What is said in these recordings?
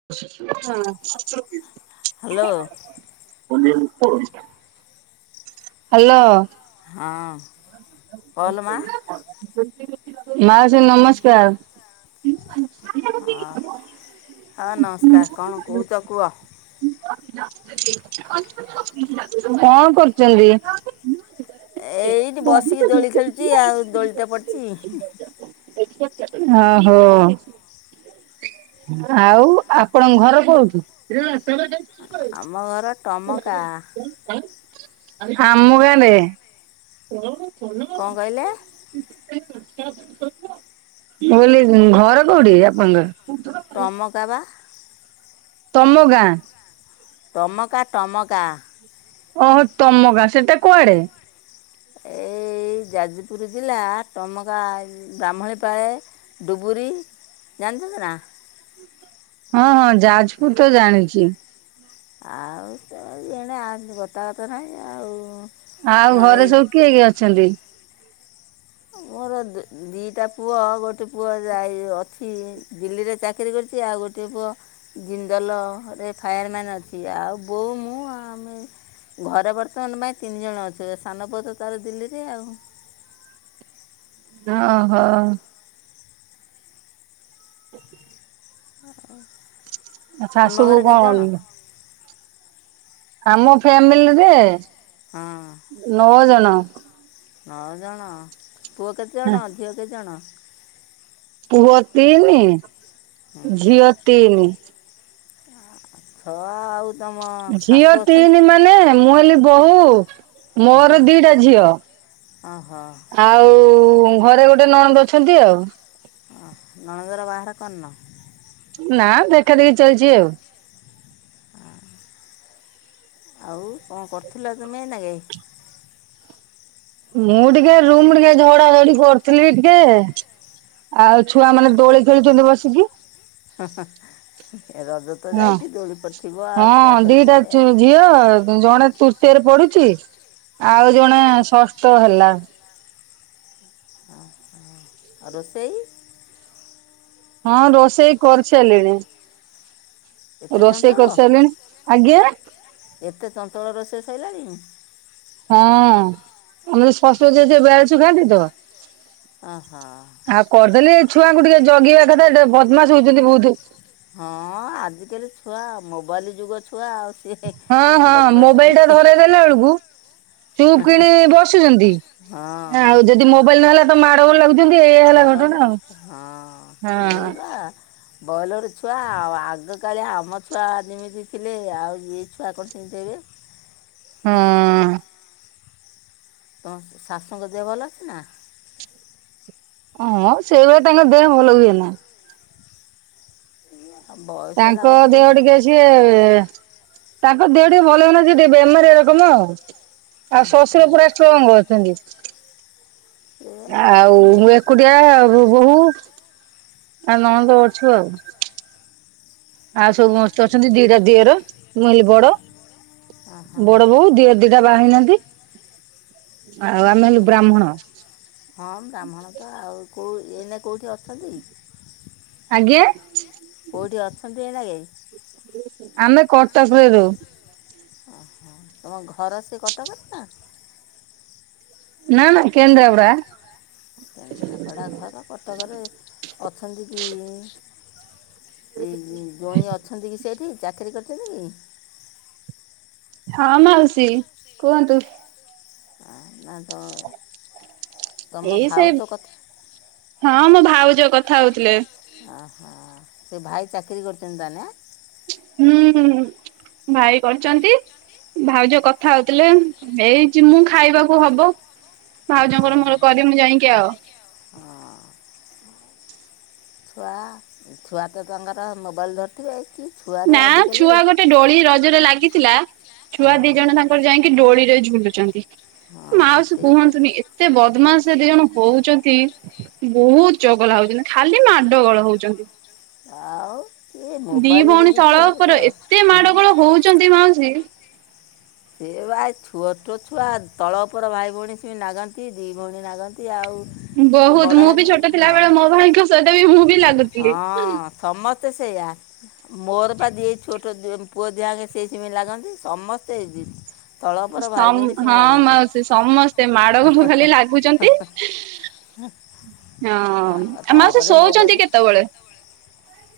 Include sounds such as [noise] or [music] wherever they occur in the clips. [unintelligible] ହୁଁ [unintelligible] hello. [unintelligible] Hello. ହଁ। କହଲୋ ମା' ମାଉସି ନମସ୍କାର। ହଁ ହଁ ନମସ୍କାର କଣ କୋହୁଚ କୁହ। [unintelligible] କଣ କରୁଚନ୍ତି। ଏଇଠି ବସିକି ଦୋଳି ଖେଳୁଚି ଆଉ ଦୋଳିତ ପଡିଚି। [unintelligible] ଆହୋ। ଆଉ ଆପଣଙ୍କ ଘର କୋଉଠି। ଆମ ଘର ଟମକା [unintelligible] [unintelligible] ଆମ [unintelligible] [unintelligible] କଁ କହିଲେ। [unintelligible] ମୁଁ କହିଲି ଘର କୋଉଠି ଆପଣଙ୍କର। ଟମକା ବା। ତମ ଗାଁ। ଟମକା ଟମକା। ଓହୋ ଟମକା ସେଟା କୁଆଡେ। ଏଇ ଏଇ ଯାଜପୁର ଜିଲ୍ଲା ଟମକା ବ୍ରାମଣୀପାଳେ ଡୁବୁରି ଜାଣିଛନ୍ତି ନା। ହଁ ହଁ ଯାଜପୁର ତ ଜାଣିଚି। ଆଉ ତ ଏଣେ ଆଉ ଗତା ଗତ ନାହିଁ ଆଉ। ଆଉ ଘରେ ଏଇ ସବୁ କିଏ କିଏ ଅଛନ୍ତି। ମୋରୋ ଦୁଇ ଦିଟା ପୁଅ ଗୋଟେ ପୁଅ ଯାଇ ଅଛି ଦିଲ୍ଲୀରେ ଚା କିରି କରିଚି ଆଉ ଗୋଟିଏ ପୁଅ ଜିନ୍ଦଲରେ ଫାୟାରମ୍ୟାନ୍ ଅଛି ଆଉ ବୋହୁ ମୁଁ ଆମେ ଘରେ ବର୍ତ୍ତମାନ ପାଇଁ ତିନି ଜଣ ଅଛୁ ସାନ ପୁଅ ତ ତାର ଦିଲ୍ଲୀରେ ଆଉ। ଅଃ। [inaudible] [unintelligible] ଆଉ ତୁମ ଶାଶୂ ବୋହୂ ଘରେ କେତେ କଣ ଜଣ ଉଁ ଆମ ଫ୍ୟାମିଲିରେ ହଁ। ନଅ ଜଣ। ନଅ ଜଣ ପୁଅ କେତେ ଜଣ ଝିଅ କେତେ ଜଣ। ପୁଅ ତିନି ହୁଁ, ଝିଅ ତିନି। ଛଅ ଆଉ ତମ ଝିଅ ଶାଶୁ ଅଛନ୍ତି। ତିନି ମାନେ ମୁଁ ହେଲି ବୋହୂ ହଁ ମୋର ଦିଟା ଝିଅ। ଓହୋ ଆଉ ଘରେ ଗୋଟେ ନଣନ୍ଦ ଅଛନ୍ତି ଆଉ। ଅ ନଣଦର ବାହାଘର କରିନ। ନା ଦେଖା ଦେଖି ଚାଲିଚି ଆଉ। ଆଉ କଣ କରୁଥିଲ ତୁମେ ଏଇନାକେ? ମୁଁ ଟିକେ ରୁମ୍ ଟିକେ ଝଡା ଝଡି କରୁଥିଲି ଟିକେ। ଆଉ ଛୁଆ ମାନେ ଦୋଳି ଖେଳୁଛନ୍ତି ବସିକି। ହା ହା ରଜ ତ ହଁ। ଯାଇଚି ଦୋଳି ପଡିଥିବ ଆଉ ଛୁଆ ହଁ ଦିଟା ଖେଳୁଥିବେ। ଝିଅ ଜଣେ ତୃତୀୟରେ ପଢୁଚି ହଁ ଆଉ ଜଣେ ଷଷ୍ଟ ହେଲା। ଅହ ଆଉ ରୋଷେଇ? ହଁ ରୋଷେଇ କରିସାଇଲିଣି। ଏତେ ରୋଷେଇ ଚଞ୍ଚଳ କରିସାରିଲିଣି ଆଜ୍ଞା। ଏତେ ଚଞ୍ଚଳ ରୋଷେଇ ସାଇଲାଣି? ହଁ ଆମର ଶଶୁର ଯିଏ ସିଏ ବେୟାଳୁଶୁ ଖାଆନ୍ତି ତ। ଓହୋ। ଆଉ କରିଦେଲି ଏ ଛୁଆଙ୍କୁ ଟିକେ ଜଗିବା କଥା, ଏଟେ ବଦମାସ ହଉଛନ୍ତି ବହୁତ। ହଁ ଆଜିକାଲି ଛୁଆ ମୋବାଇଲ ଯୁଗ ଛୁଆ ଆଉ। ସିଏ ହଁ ହଁ ବଦମାସ ମୋବାଇଲ ଟା ମାନେ ଧରା ଦେଲା ବେଳକୁ ଚୁପ୍ କିଣି ବସୁଚନ୍ତି ଆଉ ହଁ ଯଦି ମୋବାଇଲ ନହେଲା ତ ମାଡ ଗୋଳ ଲାଗୁଚନ୍ତି ଏଇଆ ହେଲା ମାଡ଼ଳ ଘଟଣା ଲାଗେ ହଁ ସିଏ ଆଉ ବା ବଏଲର ଛୁଆ ଆଉ ଆଗକାଳିଆ ଆମ ଛୁଆ ଯେମିତି ଥିଲେ ଆଉ ଇଏ ଛୁଆ କଣ ସେମିତି ହେବେ। ହଁ। ତ ଶାଶୁଙ୍କ ଦେହ ଭଲ ଅଛି ନା? ହଁ ସେଇଭଳିଆ ତାଙ୍କ ଦେହ ଭଲ ହୁଏନା। ଆ ବୟସ ହେଲା କତୁରୁ ଯିଏ ତାଙ୍କ ଦେହ ଟିକେ ଭଲ ହୁଏନା ସେ ଟିକେ ବେମାରିଆ ରକମ ଆଉ। ଆଉ ହଁ ଶଶୁର ପୁରା ହଁ ଷ୍ଟ୍ରଙ୍ଗ ଅଛନ୍ତି। ଆଉ ମୁଁ ଦେହ ପା ଏକୁଟିଆ ଆଉ। ଉ ବହୁ ଆଉ ନଣନ୍ଦ ଅଛୁ ଆଉ। ଆଉ ସବୁ ମସ୍ତ ଅଛନ୍ତି ଦିଟା ଦିଅର ମୁଁ ହେଲି ବଡ ବଡ ବୋଉ ଦିଅ ଦିଟା ବା ହେଇନାହାନ୍ତି, ଆଉ ଆମେ ସବୁ ହେଲୁ ବ୍ରାହ୍ମଣ। ହଁ ବ୍ରାହ୍ମଣ ତ ଆଉ କୋଉ ଏଇନା କେଉଠି ଅଛନ୍ତି? ଆଜ୍ଞା। କେଉଠି ଅଛନ୍ତି ଏଇନାକେ? ଆମେ କଟକ ରେ ରହୁ। ଓହୋ ତମ ଘର ସେ କଟକରେ ନା? ନା ନା କେନ୍ଦ୍ରାପଡା। କେନ୍ଦ୍ରାପଡ଼ା ଘର କଟକରେ ଅଛନ୍ତି କି? ଏଇ ଜ୍ୱଇଁ ଅଛନ୍ତି କି ସେଇଠି, ଚାକିରି କରିଛନ୍ତି କି? ହଁ ମାଉସୀ କୁହନ୍ତୁ। ଆ ଆତ ଏଇ ସେ ହଁ ମୋ ଭାଉଜ କଥା ହଉଥିଲେ। ଓହୋ ତୋ ଭାଇ ଚାକିରୀ କରିୁଚନ୍ତି ତାହାଲେ ଆଁ? ହୁଁ ଭାଇ କରିଚନ୍ତି। ଭାଉଜ କଥା ହଉଥିଲେ ଏଇ ଜି ମୁଁ ଖାଇବାକୁ ହବ। ଭଉଜଙ୍କର ମୋର କରିମୁଁ ଯାଇକି ଆଉ। ହଁ। ପା ଛୁଆ ତ ତାଙ୍କର ମୋବାଇଲ୍ ଧରିଥିବେ। କି ଛୁଆରେ ନା ଆଜିକାଲି ଛୁଆ ଗୋଟେ ଡୋଳି ରଜରେ ଲାଗିଥିଲା। ଛୁଆ ହଁ ଦି ଜଣ ତାଙ୍କ [unintelligible] ଯାଇକି ଡୋଳି ରେ ଝୁଲୁଚନ୍ତି। ହଁ ମାଉସି ସେଇ ତ କୁହନ୍ତୁନି ଏତ୍‌ ଏତେ ବଦମାସ ଏ ଦି ଜଣ ହଉଚନ୍ତି। ବହୁତ ଚଗଲା ହଉଚନ୍ତି ଖାଲି ମାଡ଼ ଗୋଳ ହଉଚନ୍ତି। ଆଉ ଇଏ ମୋବାଇଲ ଭଉଣୀ ନେଇକି ତଳ ଥୁଆ ଉପର ଏତେ ସେତ। ମାଡଗୋଳ ହଉଛନ୍ତି ମାଉସୀ। ସେ ଭାଇ ଛୁ ଛୋଟ ଛୁଆ ତଳ ଉପର ଭାଇ ଭଉଣୀ ସ ନାଗନ୍ତି ଦି ଭଉଣୀ ନାଗନ୍ତି ଆଉ। ଟିକେ ବହୁତ ବଡ଼ ମୁଁ ବି ହେଲେ ଛୋଟ ଥିଲା ହଁ ବଳେ ମୋ ଭାଇଙ୍କ ସହିତ ବି ମୁଁ ବି ଲାଗୁଥିଲି। ହଁ ସମସ୍ତେ ସେଇୟା। ମୋର ବା ଦି ଛୋଟ ପୁଅ ଦିଆକେ ସେଇଥିି ଲାଗନ୍ତି ସମସ୍ତେ ସେମିତ୍। ହଁ ମାଉସୀ ସମସ୍ତେ ମାଡଘଙ୍କୁୁ ଖାଲି ଲାଗୁଛନ୍ତି ହଁ ଆ ମାଉସୀ ତାପରେ ଶୋଉଛନ୍ତି କେତେବେଳେ?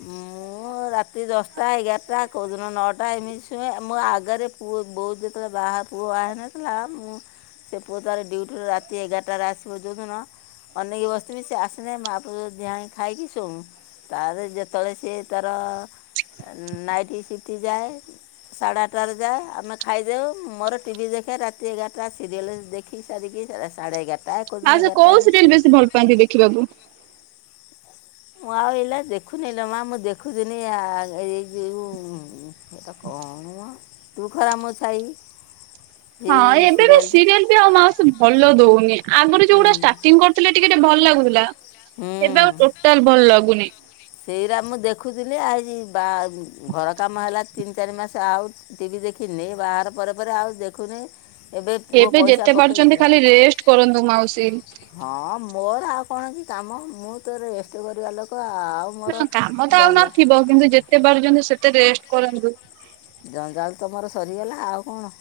ମୁଁ ମୁଁ ରାତି ଦଶଟା ଏଗାରଟା କଉଁଦିନ ନଅଟା ଏମିତି ଛୁଏଁ ମୋ ଆଗରେ ପ ବହୁତ ଯେତେବେଳେ ବାହାରୁ ପୁଅ ଆଇନ ଥିଲା ମୁଁ ସେ ପୁଅ ତାର ଡ୍ୟୁଟିରୁ ରାତି ଏଗାରଟାରେ ଆସିବ ଯେଉଁଦିନ ଅନେଇ କି ବସିଥିବି ବି ସେ ଆସନେ ମା ପୁ ଯିଆ ଖାଇକି ଶୁଉଁ ତାର ଯେତେବେଳେ ସିଏ ତାର ନାଇଟିି ସିଟି ଯାଏ ସାଢ଼େ ଆଠଟାରେ ଯାଏ ଆମେ ଖାଇଯାଉ ମୋର ଟିଭିି ଦେଖେ ରାତି ଏଗାରଟା ସିରିଏଲ୍ ଦେ ଖି ସାରିକି ସାଢେ ଏଗାର ହଁ ସେ କୋଉ ସିରିଏଲ ବେଶୀ ଭଲ ପାଆନ୍ତି ଦେଖିବାକୁ? ମୁଁ ଆଉ ଏଲା ଦେଖୁନି ଲୋ ମା ମୁଁ ଦେଖୁିଥିନି ଆ ଏ ଯଉ ସେଟା କଣ ମ ତୁ ଖରା ମୁଁ ଛାଇ। ସେଇ ହଁ ଏବେ ବି ସିରିଏଲ୍ଟା ସିରିଏଲ୍ ଆଉ ମାଉସୀ ଭଲ ଦଉନି ଆଗରୁ ଯୋଉଗୁଡା ଷ୍ଟାର୍ଟିଂ କରିୁଥିଲେ ଟିକେ ଟିକେ ଭଲ ଲାଗୁଥିଲା। ଏବେ ଆଉ ଟୋଟାଲ ଭଲ ଲାଗୁନି। ସେଇଟା ମୁଁ ଦେଖୁଥିଲି ଆଇ ବା ଘର କାମ ହେଲା ତିନି ଚାରି ମାସ ଆଉ ଟିଭି ଦେଖିନି ବାହାର ପରେ ପରେ ଆଉ ଦେଖୁନେଇ ଏବେ ଯେତେ ପାରୁଛନ୍ତି ଖାଲି ରେଷ୍ଟ କରନ୍ତୁ ମାଉସୀ। ହଁ ମୋର ଆଉ କଣ କି କାମ ମୁଁ ତ ରେଷ୍ଟ କରିବା ଲୋକ ଆଉ ମୋର କାମ ତ ଆଉ ଜଞ୍ଜା ନଥିବ କିନ୍ତୁ ଯେତେ ପାରୁଛନ୍ତି ସେତେ ରେଷ୍ଟ କରନ୍ତୁ। ଜଞ୍ଜାଲ ତ ମର ସରିଗଲା ଆଉ କଣ?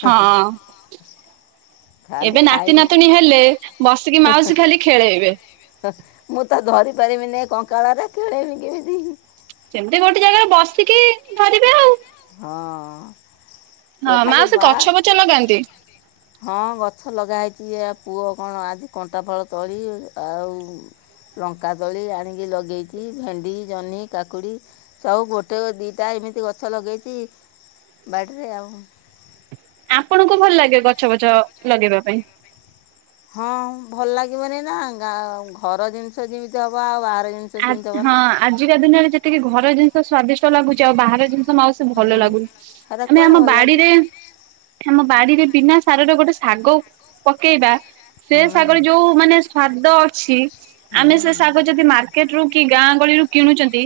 ହଁ। ଖାଲି ଏବେ ନାତି ଖାଇବି କି ନାତିୁଣୀ ହେଲେ ବସିକି ମାଉସୀ ଖାଲି ଖେଳେଇବେ। ମୁଁ ତ ଧରି ପାରିବିନି ଏ କଙ୍କାଳରେ ଖେଳେମି କେମିତି? ସେମିତି ଗୋଟେ ଜାଗାରେ ବସିକି ଧରିବେ ଆଉ। ହଁ। ହଁ ସେ ଖାଲି ମାଉସୀ ମା ଗଛ ପଛ ଲଗାନ୍ତି? ହଁ ଗଛ ଲଗା ହେଇଛି ଏହା ପୁଅ କଣ ଆଜି କଣ୍ଟା ଫଳ ତଳି ଆଉ ଲଙ୍କା ତଳି ଆଣିକି ଲଗେଇଛି ଭେଣ୍ଡି ଜହ୍ନି କାକୁଡି ସବୁ ଗୋଟେ ଦିଟା ଏମିତି ଗଛ ଲଗେଇଛି ବାଡିରେ ଆଉ। ଆପଣଙ୍କୁ ଭଲ ଲାଗେ ଗଛ ବଛ ଲଗେଇବା ପାଇଁ? ହଁ ଭଲ ଲାଗିବନି ନା ଗାଁ ଘର ଜିନିଷ ଯେମିତି ହବ ଆଉ ବାହାର ଜିନିଷ ସେମିତି ହେବ ହଁ ନା। ଆଜିକା ଦୁନିଆରେ ଯେତିକି ଘର ଜିନିଷ ସ୍ଵାଦିଷ୍ଟ ଲାଗୁଛି ଆଉ ବାହାର ଜିନିଷ ମାଉସ୍ ଏ ଭଲ ଲାଗୁନି ହେରା ଆମେ କୁଆଡ଼େ ଆମ ଭଲ ଲାଗିବ ବାଡିରେ ଆମ ବାଡିରେ ବିନା ସାରରେ ଗୋଟେ ଶାଗ ପକେଇବା ସେ ଶାଗରେ ହୁଁ। ଯୋଉ ମାନେ ସୁଆଦ ଅଛି ଆମେ ସେ ହୁଁ। ଶାଗ ଯଦି ମାର କେଟ୍ କି ଗାଁ ଗହଳିରୁ କିଣୁଛନ୍ତି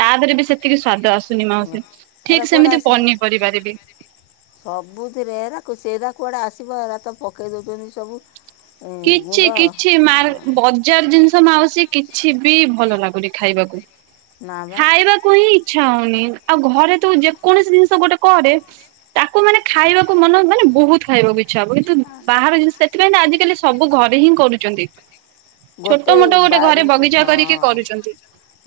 ତା ଦେହରେ ବି ସେତିକି ସ୍ଵାଦ ଆସୁଛି। ସୁନି ମାଉସୀ ହେରା ଠିକ କୁଆଡ଼େ ସେମିତି ଆସିବ? ପନିପରିବାରେ ବି। ସବୁଥିରେ ଏରାକୁ ସେଟା କୁଆଡେ ଆସିବ ଏରା ତ ପକେଇ ଦଉଛନ୍ତି ସବୁ। କିଛି ଗୁଣ୍ଡ କିଛି ମାର ହଁ। ବଦ୍ ଜାର ଜିନିଷ ମାଉସ କିଛି ବି ଭଲ ଲାଗୁନି ଖାଇବାକୁ। ନା ବା। କୁ ହି ଇଚ୍ଛା ହଉନି ଆଉ ଘରେ ତୁ ଯେକୌଣସି ଜିନିଷ ଗୋଟେ କରେ ତାକୁ ମାନେ ଖାଇବାକୁ ମନ ମାନେ ବହୁତ ଖାଇବାକୁ ଇଚ୍ଛା ହବ କିନ୍ତୁ ଆ ବାହାର ଜିନିଷ ସେଥିପାଇଁ ଆଜିକାଲି ସବୁ ଘରେ ହିଁ କରୁଛନ୍ତି। ଛୋଟ ଗୋଟେ ମୋଟ ଗୋଟେ ବାଡ଼ି ଘରେ ହଁ ବଗିଚା କରିକି କରୁଛନ୍ତି।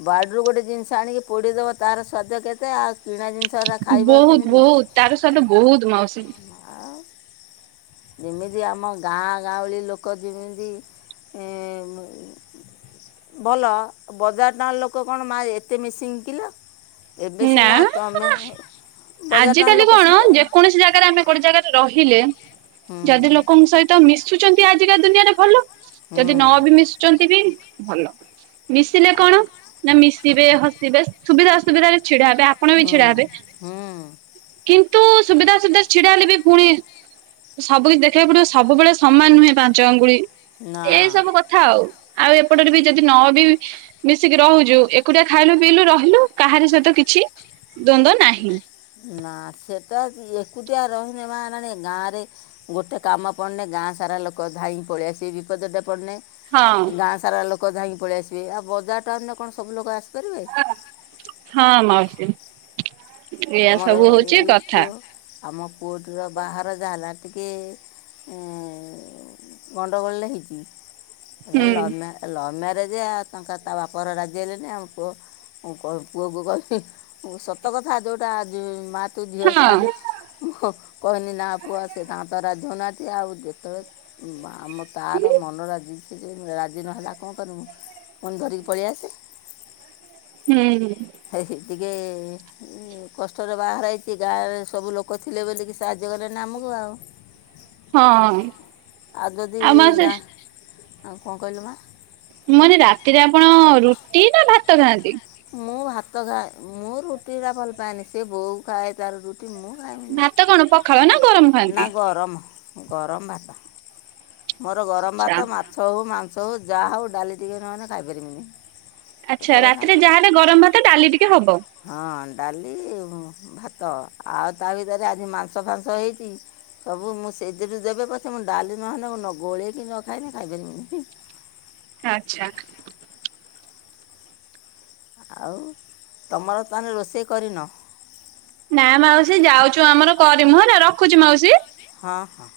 ବାଡ଼ିରୁ ଗୋଟେ ଜିନିଷ ଆଣିକି ପୋଡ଼ିଦେବ ତାର ସ୍ୱାଦ କେତେ ଆଉ କିଣା ଜିନିଷ ହେଟା ଖାଇବ ଆଉ ବହୁତ କେମିତି ବହୁତ ତାର ସ୍ୱାଦ ବହୁତ ମାଉସି। ଆଉ ଯେମିତି ଆମ ଗାଁ ଗାଉଳି ଲୋକ ଯେମିତି ଭଲ ବଜାର ଟାଙ୍କା ଲୋକ କଣ ମା ଏତେ ମିସିଙ୍ଗ କିଲ? ନା ନା ବଜାର ଟାଉନ୍ ଆଜିକାଲି ଲୋକ କଣ ସେମିତି ଯେକୌଣସି ଜାଗାରେ ଆମେ ଗୋଟେ ଜାଗାରେ ରହିଲେ ହୁଁ ଯଦି ଲୋକ ଲୋକଙ୍କ ସହିତ ମିଶୁଚନ୍ତି ଆଜିକା ଦୁନିଆରେ ଭଲ। ହୁଁ ଯଦି ନ ମିଶୁଛନ୍ତି ବି ମିଶୁଚନ୍ତି ବି ଭଲ। ମିଶିଲେ କଣ ନା ମିସ ଥିବେ ହସିବେ ସୁବିଧା ଅସୁବିଧରେ ଛିଡା ହେବେ ଆପଣ ବି ଛିଡା ହେବେ। କିନ୍ତୁ ସୁବିଧା ସୁବିଧା ଛିଡା ହେଲେ ବି ପୁଣି ସବୁ କିଛି ଦେଖିବାକୁ ପଡିବ ସବୁବେଳେ ସମାନ ନୁହେଁ ପାଞ୍ଚ ଆଙ୍ଗୁଳି ହୁଁ ନା ଏଇ ସବୁ କଥା ଥାଉ ଆଉ ଏପଟରେ ବି ଯଦି ନ ବି ମିଶିକି ରହୁଚୁ ଏକୁଟିଆ ଖାଇଲୁ ପିଇଲୁ ରହିଲୁ କାହାରି ସହିତ କିଛି ଦ୍ଵନ୍ଦ୍ୱ ନାହିଁ। ନା ସେଟା ଏକୁଟିଆ ରହିନେ ମା ଗାଁ ରେ ଗୋଟେ କାମ ପଡ଼ନେ ଗାଁ ସାରା ଲୋକ ଧାଇଁ ପଳେଇଆସିବେ ବିପଦଟେ ପଡ଼ନେ ହଁ ଗାଁ ସାରା ଲୋକ ଯାଇକି ପଳେଇ ଆସିବେ ଆଉ ବଜାର ଟାଉନ ରେ କଣ ସବୁ ଲୋକ ଆସିପାରିବେ? ହଁ ମାଉସୀ ଏଇୟଆ ଆମର ସବୁ ହଉଚି ଏଇ କଥା। ପୁଅ ଆମ ପୁଅଟିର ବାହାର ଯାହା ହେଲା ଟିକେ ଅ ଗଣ୍ଡଗୋଳ ଟେ ହେଇଚି ଏ ହୁଁ ଲଭ ମା ଲଭ୍ ମ୍ୟାରେଜ ଆଉ ତାଙ୍କର ତା ବାପ ଘରେ ରାଜି ହେଲେନି ଆମ ପୁଅ ମୁଁ ପୁଅକୁ କହିଲି ସତ କଥା ଯୋଉଟା ଉଁ ମା ତୁ ଝିଅ ହଁ ସମାନେ। ମୁଁ କହିନି ନା ପୁଅ ସେ ତା ତ ରାଜି ହେନାହାନ୍ତି ଆଉ ଯେତେବେଳେ ଆମ ତାର ମନ ରାଜି ବି ଯେ ରାଜି ନହେଲା କଣ କରିବୁ? ଫନ୍ ଧରିକି ପଳେଇ ଆସେ। ହୁଁ। ହେଇ ସେତିକି ଏ କଷ୍ଟରେ ବାହାର ହେଇଚି ଗାଁରେ ସବୁ ଲୋକ ଥିଲେ ବୋଲିକି ସାହାଯ୍ୟ କଲେନି ଆମକୁ ଆଉ। ହଁ। ଆଉ ଯଦି ଗାଁ କଣ କହିଲୁ ମା? ମୁ କହିଲି ରାତିରେ ଆପଣ ରୁଟି ନା ଭାତ ଖାଆନ୍ତି? ମୁଁ ଭାତ ଖାଏ ମୁଁ ରୁଟି ଟା ଭଲ ପାଏନି ସେ ବଉ ଖାଏ ତାର ରୁ ମୁଁ ଖାଏନି। ଭାତ କଣ ପଖାଳ ନା ଗରମ ନା ଖାଆନ୍ତି? ଗରମ ଗରମ ଭାତ। ମୋର ଗରମ ଆଚ୍ଛା ଭାତ ମାଛ ହେଉ ମାଂସ ହେଉ ଯାହା ହେଉ ଡାଲି ଟିକେ ନ ହେଲେ ଖାଇପାରିବିନି। ସତ ଆଚ୍ଛା କଥା ରାତିରେ ନା ଯାହାଲେ ଗରମ ଭାତ ଡାଲି ଟିକେ ହବ। ହଁ ଡାଲି ଭାତ ଆଉ ତା ଭିତରେ ଆଜି ମାଂସ ଫାଂସ ହେଇଚି। ସବୁ ମୁଁ ସେଇଥିରୁ ଦେବେ ପଛେ ମୁଁ ଡାଲି ନହେଲେ ନ ଗୋଳେଇକି ନ ଖାଇଲେ ଖାଇପାରିବିନି। ଆଚ୍ଛା। ଆଉ ତମର ତାହେଲେ ରୋଷେଇ କରିନ? ନା ମାଉସୀ ଯାଉଛୁ ଆମର କରିମୁ ହ ନା ରଖୁଚୁ ମାଉସୀ। ହଁ ହଁ।